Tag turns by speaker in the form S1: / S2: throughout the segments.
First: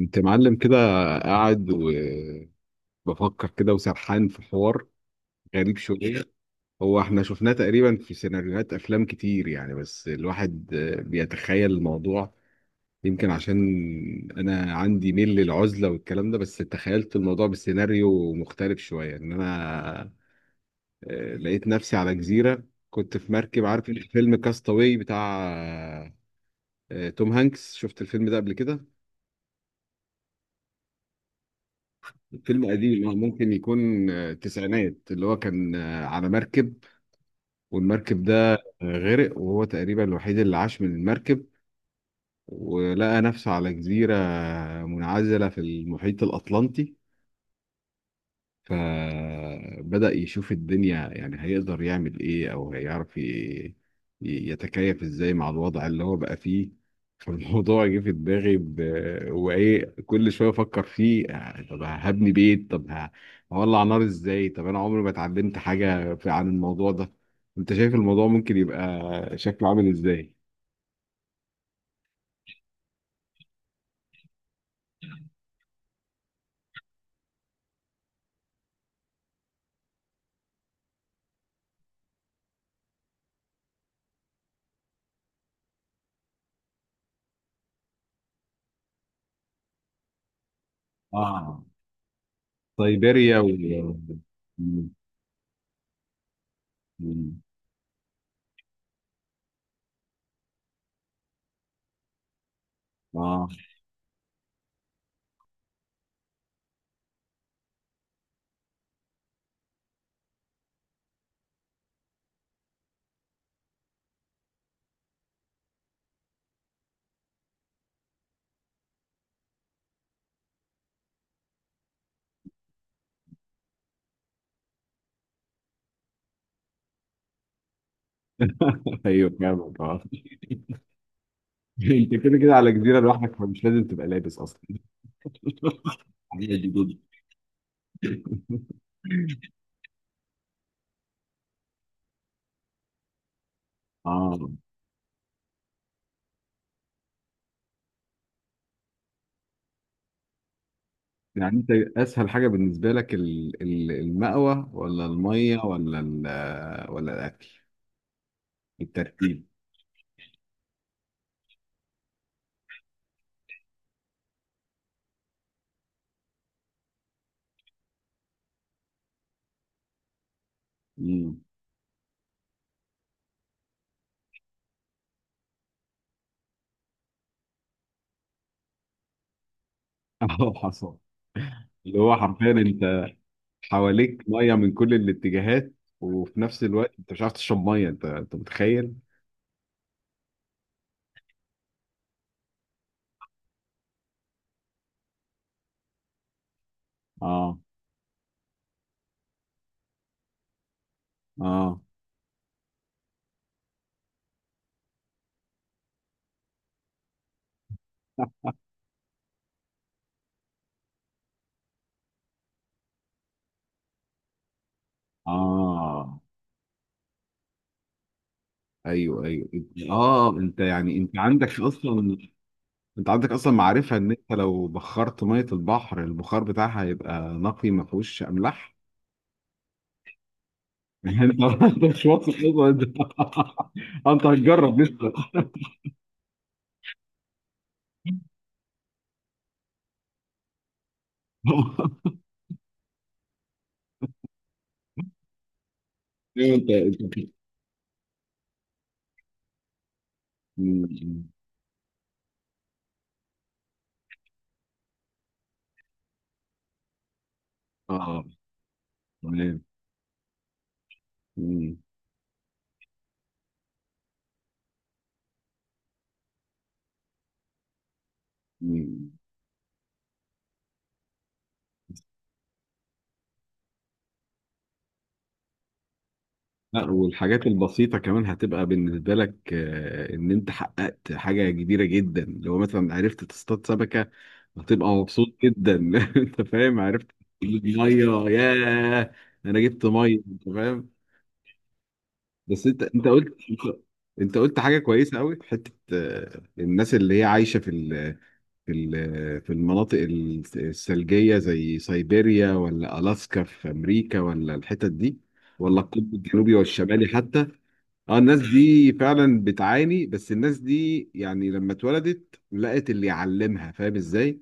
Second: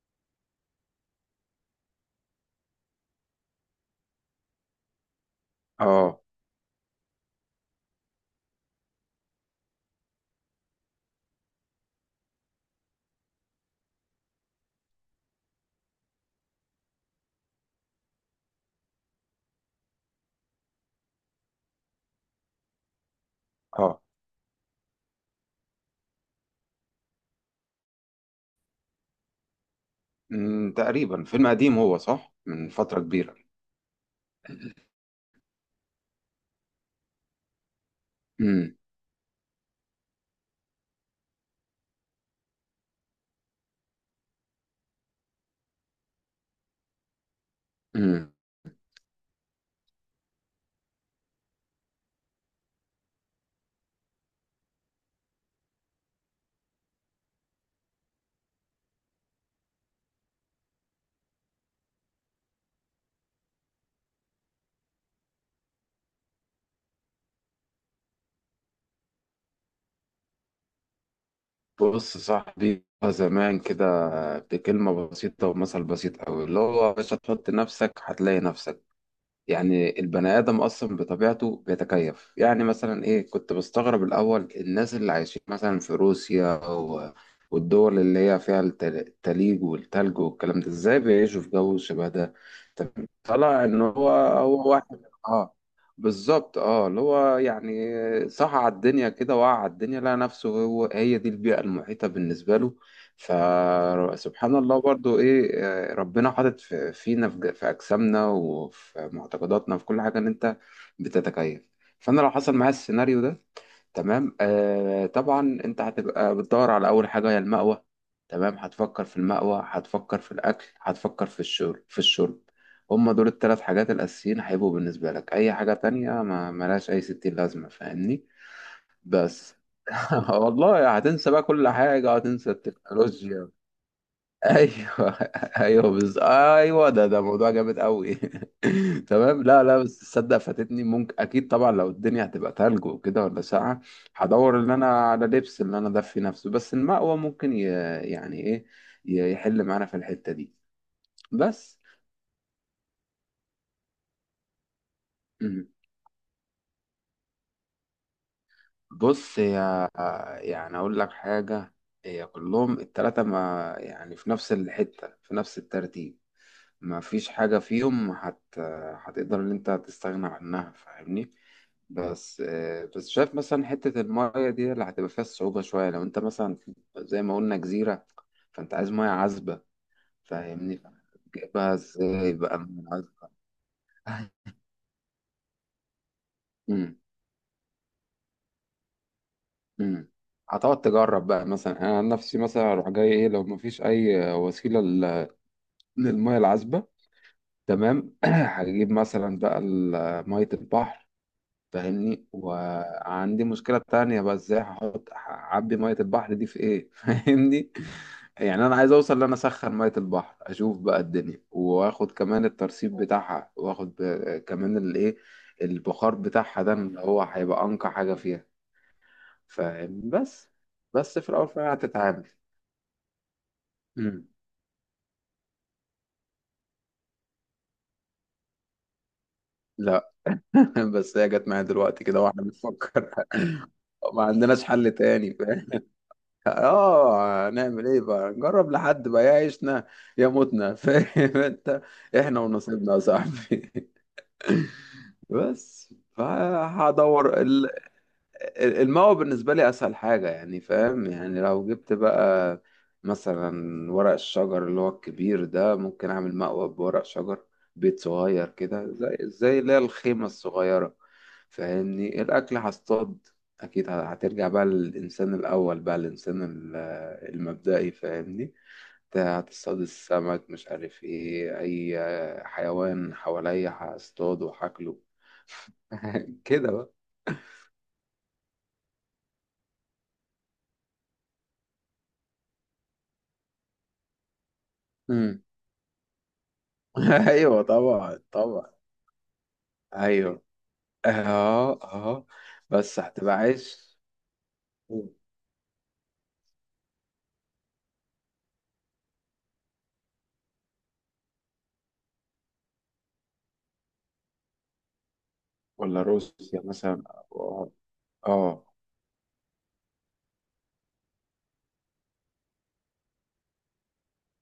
S1: انت معلم كده، قاعد وبفكر كده وسرحان في حوار غريب
S2: اه
S1: شوية. هو احنا شفناه تقريبا في سيناريوهات افلام كتير، يعني بس الواحد بيتخيل الموضوع. يمكن عشان انا عندي ميل للعزلة والكلام ده، بس تخيلت الموضوع بسيناريو مختلف شوية ان انا لقيت نفسي على جزيرة. كنت في مركب، عارف
S2: اه
S1: فيلم كاستاوي بتاع توم هانكس؟ شفت الفيلم ده قبل كده.
S2: أمم، تقريبا فيلم قديم، هو صح،
S1: فيلم
S2: من فترة
S1: قديم، اه
S2: كبيرة.
S1: ممكن يكون تسعينات، اللي هو كان على مركب. والمركب ده
S2: امم
S1: غرق، وهو تقريبا الوحيد اللي عاش من المركب. ولقى نفسه على جزيرة منعزلة في المحيط الأطلنطي.
S2: امم
S1: فبدأ يشوف الدنيا، يعني هيقدر يعمل ايه او هيعرف يتكيف ازاي مع الوضع اللي هو بقى فيه. فالموضوع جه في دماغي. وايه، كل شويه افكر فيه طب هبني بيت، طب هولع نار ازاي؟ طب انا عمري ما اتعلمت حاجه عن الموضوع ده. انت شايف الموضوع ممكن يبقى شكله عامل ازاي؟
S2: بص صاحبي، زمان كده بكلمة بسيطة ومثل بسيط أوي، اللي هو يا باشا تحط نفسك هتلاقي نفسك. يعني البني آدم أصلا بطبيعته بيتكيف. يعني مثلا إيه، كنت بستغرب الأول الناس اللي عايشين مثلا في روسيا والدول اللي هي فيها التليج والتلج والكلام ده، إزاي بيعيشوا في
S1: اه.
S2: جو شبه ده. طب
S1: سيبيريا
S2: طلع إن هو
S1: مم.
S2: واحد آه، بالظبط آه، اللي هو
S1: مم.
S2: يعني صح، على الدنيا كده، وقع على الدنيا لقى نفسه، هو هي دي البيئة المحيطة بالنسبة له.
S1: اه.
S2: فسبحان الله برضو، ايه آه، ربنا حاطط فينا، في اجسامنا وفي معتقداتنا في كل حاجه، ان انت بتتكيف. فانا لو حصل معايا السيناريو ده، تمام آه، طبعا انت هتبقى بتدور على اول حاجه، هي المأوى. تمام، هتفكر في المأوى، هتفكر في الاكل، هتفكر في الشرب. هما دول الثلاث حاجات الاساسيين هيبقوا بالنسبه لك. اي حاجه تانية ما ملهاش اي ستين لازمه، فاهمني؟
S1: ايوه
S2: بس
S1: فاهمك.
S2: والله هتنسى بقى كل
S1: انت
S2: حاجة،
S1: كده
S2: هتنسى
S1: كده على جزيره لوحدك،
S2: التكنولوجيا.
S1: فمش لازم تبقى لابس اصلا.
S2: ايوه ايوه،
S1: حقيقة دي
S2: ايوه،
S1: جدي.
S2: ده موضوع جامد قوي تمام، لا لا، بس تصدق فاتتني؟ ممكن، اكيد طبعا، لو الدنيا هتبقى تلج وكده ولا ساقعه،
S1: اه.
S2: هدور ان انا على لبس اللي انا دفي نفسه. بس المأوى ممكن يعني ايه، يحل معانا في الحتة دي.
S1: يعني انت،
S2: بس
S1: اسهل حاجه بالنسبه لك المأوى ولا الميه
S2: مم.
S1: ولا ولا الاكل؟
S2: بص
S1: الترتيب.
S2: يا، يعني اقول لك حاجة، هي كلهم التلاتة ما يعني في نفس الحتة في نفس الترتيب. ما فيش حاجة فيهم هتقدر ان انت تستغنى عنها، فاهمني؟
S1: امم.
S2: بس آه، بس شايف مثلا حتة المية دي اللي هتبقى فيها الصعوبة شوية. لو انت مثلا زي ما قلنا جزيرة، فانت عايز مية عذبة،
S1: اه.
S2: فاهمني؟
S1: حصل.
S2: تجيبها
S1: اللي هو
S2: ازاي
S1: حرفيا
S2: بقى من
S1: انت
S2: عذبة؟
S1: حواليك ميه من كل الاتجاهات، وفي نفس الوقت
S2: مم،
S1: انت مش عارف تشرب ميه. انت متخيل؟
S2: مم. هتقعد تجرب بقى. مثلا انا عن نفسي، مثلا اروح جاي ايه لو مفيش اي وسيلة للمية العذبة،
S1: اه
S2: تمام. هجيب مثلا بقى مية البحر،
S1: اه
S2: فاهمني؟ وعندي مشكلة تانية بقى، ازاي هحط، هعبي مية البحر دي في ايه؟ فاهمني؟ يعني انا عايز اوصل ان انا اسخن مية البحر، اشوف بقى الدنيا، واخد كمان الترسيب بتاعها، واخد كمان الايه، البخار
S1: اه.
S2: بتاعها، ده اللي هو هيبقى انقى حاجة فيها،
S1: ايوه ايوه.
S2: فاهم؟
S1: اه،
S2: بس،
S1: انت يعني
S2: بس في الاول فعلا هتتعامل.
S1: انت عندك اصلا معرفة ان
S2: مم.
S1: انت لو بخرت مية البحر البخار بتاعها هيبقى نقي ما فيهوش املاح.
S2: لا بس
S1: يعني
S2: هي جت
S1: انت
S2: معايا
S1: انت
S2: دلوقتي
S1: مش
S2: كده
S1: واثق
S2: واحنا
S1: اصلا انت.
S2: بنفكر. ما
S1: انت
S2: عندناش
S1: هتجرب
S2: حل
S1: لسه.
S2: تاني، فاهم؟ اه، نعمل ايه بقى، نجرب لحد بقى يا عيشنا يا موتنا فاهم انت، احنا ونصيبنا يا صاحبي بس
S1: ايوه انت.
S2: فهدور، الماوى بالنسبة لي أسهل حاجة. يعني
S1: مم.
S2: فاهم، يعني لو جبت بقى مثلا ورق الشجر اللي هو الكبير ده، ممكن أعمل مأوى بورق شجر، بيت
S1: اه
S2: صغير كده، زي زي
S1: تمام.
S2: اللي هي الخيمة الصغيرة،
S1: مم.
S2: فاهمني؟ الأكل هصطاد. أكيد هترجع بقى للإنسان الأول بقى، الإنسان المبدئي، فاهمني؟
S1: مم.
S2: انت هتصطاد السمك، مش عارف ايه، أي حيوان حواليا هصطاده وهاكله
S1: لا.
S2: كده.
S1: والحاجات البسيطة كمان هتبقى بالنسبة لك إن أنت حققت حاجة كبيرة جدا لو مثلا عرفت تصطاد سمكة. هتبقى مبسوط
S2: بقى
S1: جدا. أنت فاهم؟ عرفت
S2: ايوه
S1: تجيب
S2: طبعا،
S1: مية،
S2: طبعا.
S1: ياه، أنا جبت مية،
S2: ايوه،
S1: أنت فاهم؟
S2: اه اه،
S1: بس أنت
S2: بس
S1: أنت
S2: هتبقى
S1: قلت
S2: عايز.
S1: أنت قلت حاجة كويسة أوي في حتة الناس اللي هي عايشة في المناطق الثلجية، زي سيبيريا ولا ألاسكا في أمريكا ولا الحتت دي، ولا
S2: ولا
S1: القطب الجنوبي
S2: روسيا مثلا،
S1: والشمالي حتى.
S2: اه
S1: اه، الناس
S2: اه.
S1: دي فعلا بتعاني، بس الناس دي يعني لما اتولدت لقت اللي يعلمها، فاهم ازاي؟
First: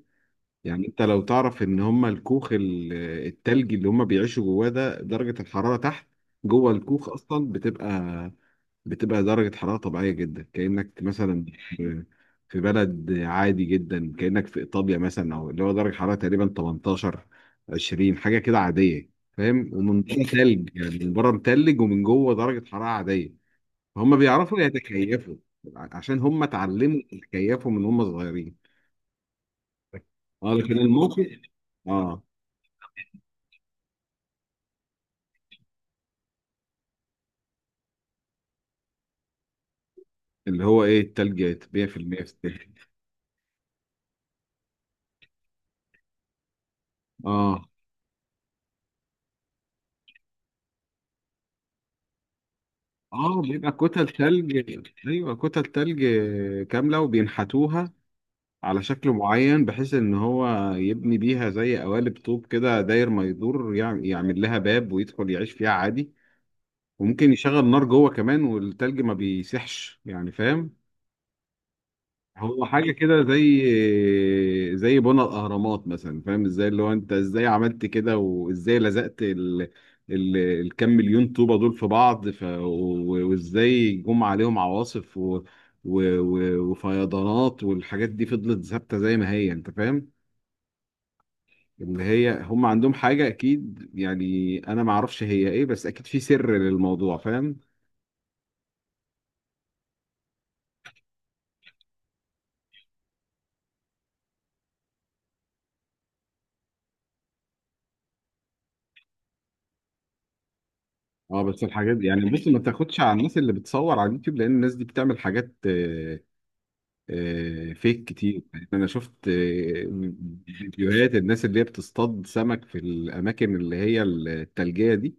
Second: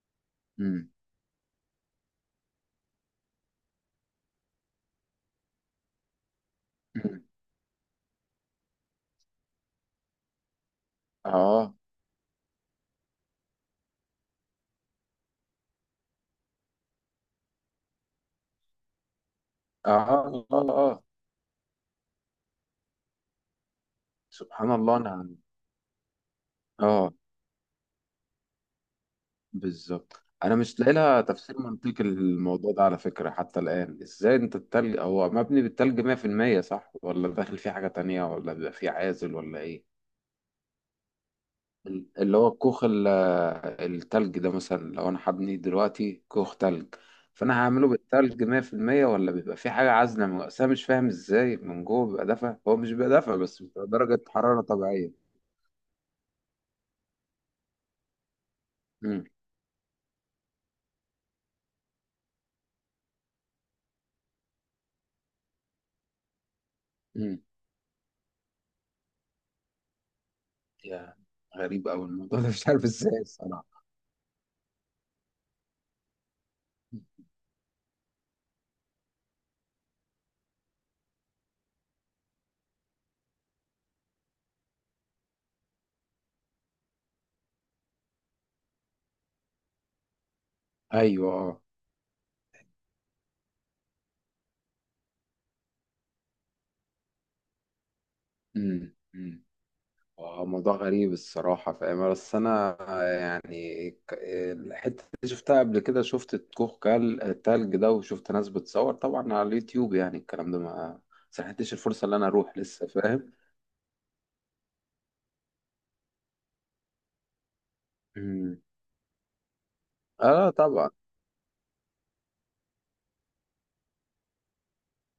S1: يعني
S2: أمم،
S1: انت لو تعرف ان هم الكوخ التلجي اللي هم بيعيشوا جواه ده، درجة الحرارة تحت، جوه الكوخ
S2: أمم.
S1: اصلا بتبقى درجة حرارة طبيعية جدا، كأنك مثلا
S2: اه
S1: في في بلد عادي جدا، كأنك في إيطاليا مثلا، أو اللي هو درجة حرارة تقريبا 18 20 حاجة كده عادية. فاهم؟
S2: اه،
S1: ومن بره
S2: اه
S1: تلج، يعني
S2: اه.
S1: من بره متلج ومن جوه درجة حرارة عادية. هم بيعرفوا
S2: سبحان الله، انا
S1: يتكيفوا عشان هم اتعلموا
S2: اه،
S1: يتكيفوا من هم صغيرين.
S2: بالظبط.
S1: اه
S2: انا
S1: لكن
S2: مش لاقي لها
S1: الموقف،
S2: تفسير منطقي
S1: اه
S2: للموضوع ده على فكره، حتى الان. ازاي انت التلج هو مبني بالتلج 100% صح؟ ولا داخل فيه حاجه تانية، ولا بيبقى فيه عازل ولا ايه؟
S1: اللي هو ايه، التلج 100% في المية في
S2: اللي هو
S1: التلج.
S2: الكوخ التلج ده، مثلا لو انا هبني دلوقتي كوخ تلج، فانا
S1: اه
S2: هعمله بالتلج 100% ولا بيبقى في حاجه عازله أصل انا مش فاهم ازاي من جوه بيبقى دافع. هو مش بيبقى دافع
S1: اه،
S2: بس،
S1: بيبقى
S2: بتبقى
S1: كتل
S2: درجه
S1: تلج،
S2: حراره طبيعيه.
S1: ايوه كتل تلج كامله، وبينحتوها على شكل
S2: امم
S1: معين، بحيث ان هو يبني بيها زي قوالب طوب كده، داير ما يدور، يعمل لها باب ويدخل يعيش فيها عادي. وممكن
S2: امم
S1: يشغل نار جوه كمان، والتلج ما بيسيحش، يعني فاهم؟
S2: يا، غريب قوي الموضوع ده
S1: هو
S2: مش عارف
S1: حاجة
S2: ازاي
S1: كده زي
S2: الصراحه.
S1: زي بنى الأهرامات مثلا، فاهم ازاي؟ اللي هو انت ازاي عملت كده، وازاي لزقت الكام مليون طوبة دول في بعض، وازاي جم عليهم عواصف وفيضانات، والحاجات دي فضلت ثابتة زي ما هي، انت فاهم؟
S2: ايوه اه،
S1: اللي هي هم عندهم حاجة أكيد، يعني أنا ما أعرفش هي إيه، بس أكيد في سر للموضوع، فاهم؟
S2: امم. آه، موضوع غريب الصراحة، فاهم؟ بس أنا يعني الحتة اللي شفتها قبل كده، شفت الكوخ التلج ده، وشفت ناس بتصور طبعا على اليوتيوب، يعني الكلام ده ما
S1: اه بس
S2: سنحتش
S1: الحاجات
S2: الفرصة
S1: دي
S2: اللي أنا
S1: يعني، بص
S2: أروح
S1: ما
S2: لسه،
S1: تاخدش على
S2: فاهم؟
S1: الناس اللي بتصور على اليوتيوب، لأن الناس دي بتعمل حاجات فيك كتير،
S2: مم.
S1: يعني انا شفت
S2: آه طبعا.
S1: فيديوهات الناس اللي هي بتصطاد سمك في الاماكن اللي هي التلجية دي.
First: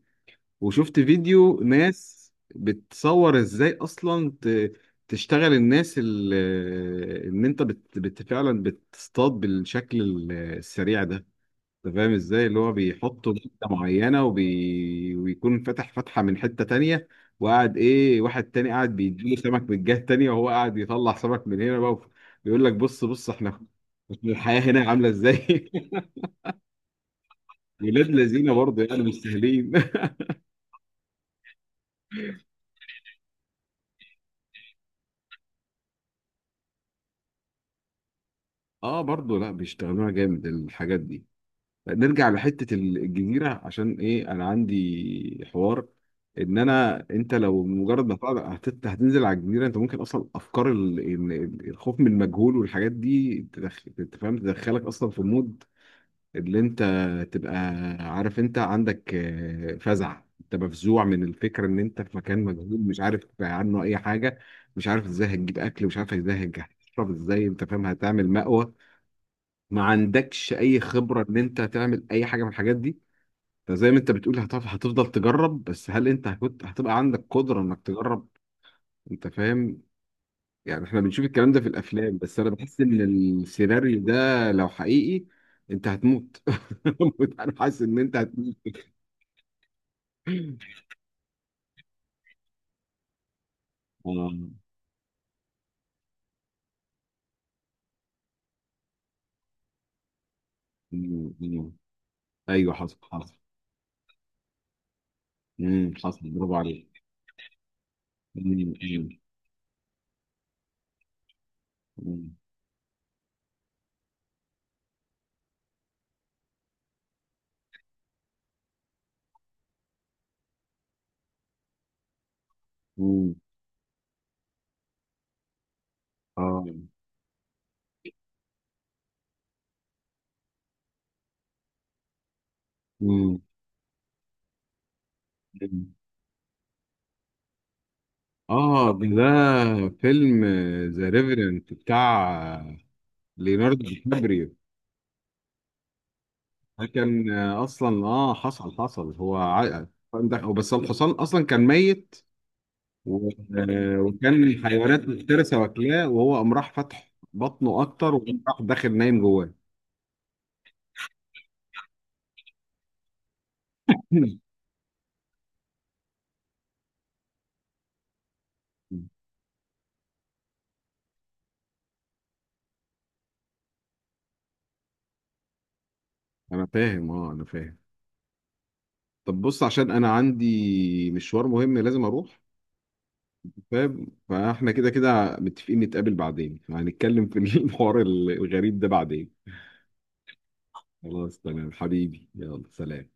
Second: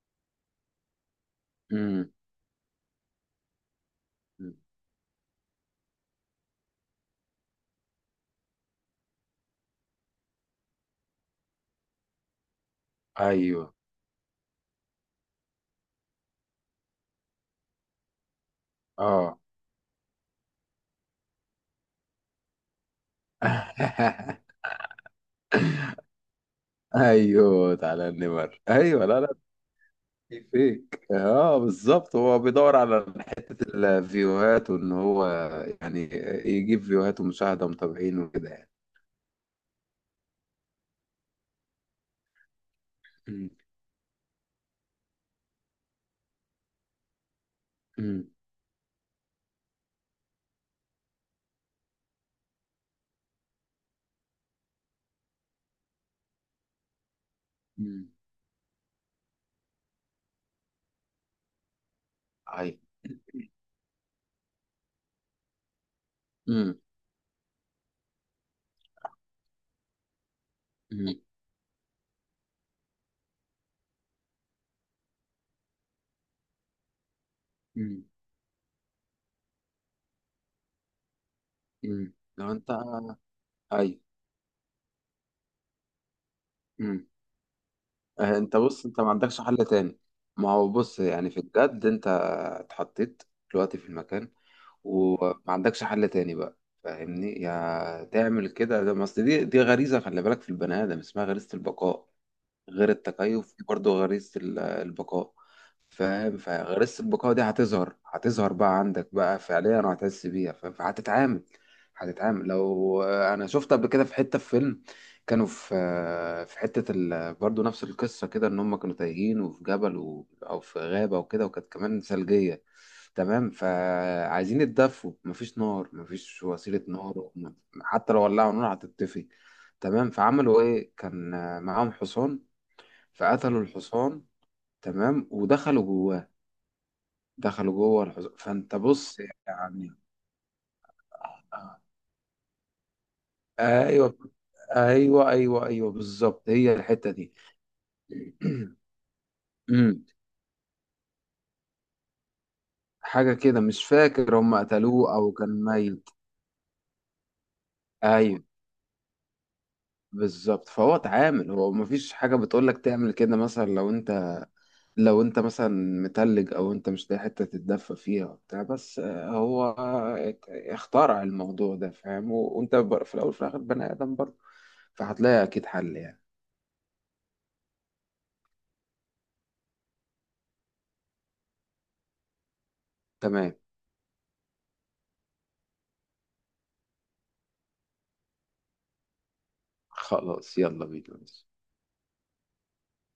S1: وشفت فيديو
S2: مم.
S1: ناس بتصور ازاي اصلا
S2: مم.
S1: تشتغل الناس ان انت فعلا بتصطاد بالشكل السريع ده. انت فاهم ازاي، اللي هو بيحطوا مادة
S2: أيوه،
S1: معينة ويكون فتح فتحة من حتة تانية. وقاعد ايه، واحد تاني قاعد بيديله
S2: آه
S1: سمك من الجهة التانية، وهو قاعد يطلع سمك من هنا بقى. بيقول لك بص بص، احنا الحياة هنا عاملة ازاي؟
S2: ايوه، تعالى
S1: ولاد لذينة
S2: النمر،
S1: برضه، يعني
S2: ايوه،
S1: مش
S2: لا لا،
S1: سهلين.
S2: في فيك اه، بالظبط. هو بيدور على حته الفيوهات، وان هو يعني يجيب فيوهات ومشاهده ومتابعين وكده يعني.
S1: اه برضه، لا بيشتغلوها جامد الحاجات دي. نرجع لحتة الجزيرة،
S2: مم.
S1: عشان ايه؟ انا عندي حوار، ان انا انت لو مجرد ما
S2: مم.
S1: تقعد هتنزل على الجزيرة، انت ممكن اصلا افكار الخوف من المجهول والحاجات دي أنت فاهم، تدخلك اصلا في مود اللي انت تبقى
S2: مم.
S1: عارف انت عندك فزع، انت مفزوع من الفكرة ان انت في مكان
S2: ايوه.
S1: مجهول، مش عارف عنه اي حاجة. مش عارف ازاي هتجيب اكل، مش عارف ازاي
S2: مم.
S1: هتشرب ازاي، انت فاهم؟ هتعمل مأوى، ما عندكش اي
S2: مم.
S1: خبره ان انت تعمل اي حاجه من الحاجات دي. زي ما انت بتقول هتفضل تجرب، بس هل انت هتبقى عندك قدرة انك
S2: مم.
S1: تجرب؟ انت فاهم؟ يعني احنا بنشوف الكلام ده في
S2: مم.
S1: الافلام، بس انا
S2: لو انت،
S1: بحس ان السيناريو
S2: ايوه.
S1: ده لو حقيقي انت هتموت.
S2: مم.
S1: انا حاسس ان انت
S2: آه،
S1: هتموت.
S2: انت بص، انت ما عندكش حل تاني. ما هو بص، يعني في الجد انت اتحطيت دلوقتي في المكان
S1: آه.
S2: وما عندكش حل تاني بقى، فاهمني؟ يا تعمل كده، ده ما اصل دي غريزة، خلي بالك، في البني ادم اسمها
S1: مم.
S2: غريزة
S1: مم.
S2: البقاء.
S1: ايوه
S2: غير
S1: حصل حصل.
S2: التكيف، في برضه غريزة البقاء،
S1: حصل
S2: فاهم؟
S1: برافو عليك.
S2: فغريزة البقاء دي هتظهر،
S1: مم.
S2: هتظهر بقى
S1: مم.
S2: عندك بقى فعليا وهتحس بيها، فاهم؟ فهتتعامل،
S1: مم.
S2: هتتعامل. لو انا شفت قبل كده في حتة في فيلم، كانوا في حتة برضه نفس القصة كده، ان هم كانوا تايهين وفي جبل او في غابة وكده، وكانت كمان ثلجية،
S1: مم.
S2: تمام. فعايزين يتدفوا، مفيش نار، مفيش
S1: اه.
S2: وسيلة نار، حتى لو ولعوا نار هتتطفي، تمام. فعملوا ايه؟ كان معاهم حصان،
S1: مم.
S2: فقتلوا الحصان، تمام، ودخلوا
S1: مم.
S2: جواه. دخلوا جوه الحصان. فانت
S1: اه،
S2: بص
S1: ده
S2: يعني
S1: فيلم ذا ريفرنت بتاع ليوناردو
S2: آه،
S1: دي
S2: ايوه
S1: كابريو.
S2: ايوه ايوه ايوه، بالظبط، هي
S1: ده
S2: الحته
S1: كان
S2: دي.
S1: اصلا، اه حصل حصل،
S2: أمم،
S1: بس الحصان اصلا كان ميت، و-
S2: حاجه كده مش فاكر، هم
S1: وكان حيوانات
S2: قتلوه او
S1: مفترسه
S2: كان
S1: واكلاه،
S2: ميت.
S1: وهو قام راح فتح بطنه اكتر وقام
S2: ايوه
S1: راح داخل نايم جواه.
S2: بالظبط، فهو اتعامل. هو مفيش حاجه بتقول لك تعمل كده، مثلا لو انت، لو انت مثلا متلج او انت مش لاقي حته تتدفى فيها وبتاع، بس آه، هو اخترع الموضوع ده، فاهم؟ وانت في الاول وفي الاخر بني ادم برضه، فهتلاقي أكيد حل يعني.
S1: انا فاهم، اه انا فاهم. طب بص، عشان انا عندي مشوار مهم لازم اروح،
S2: تمام،
S1: فاهم؟ فاحنا كده كده متفقين نتقابل بعدين، هنتكلم في الحوار الغريب ده بعدين.
S2: خلاص يلا بينا.
S1: خلاص تمام حبيبي، يلا سلام.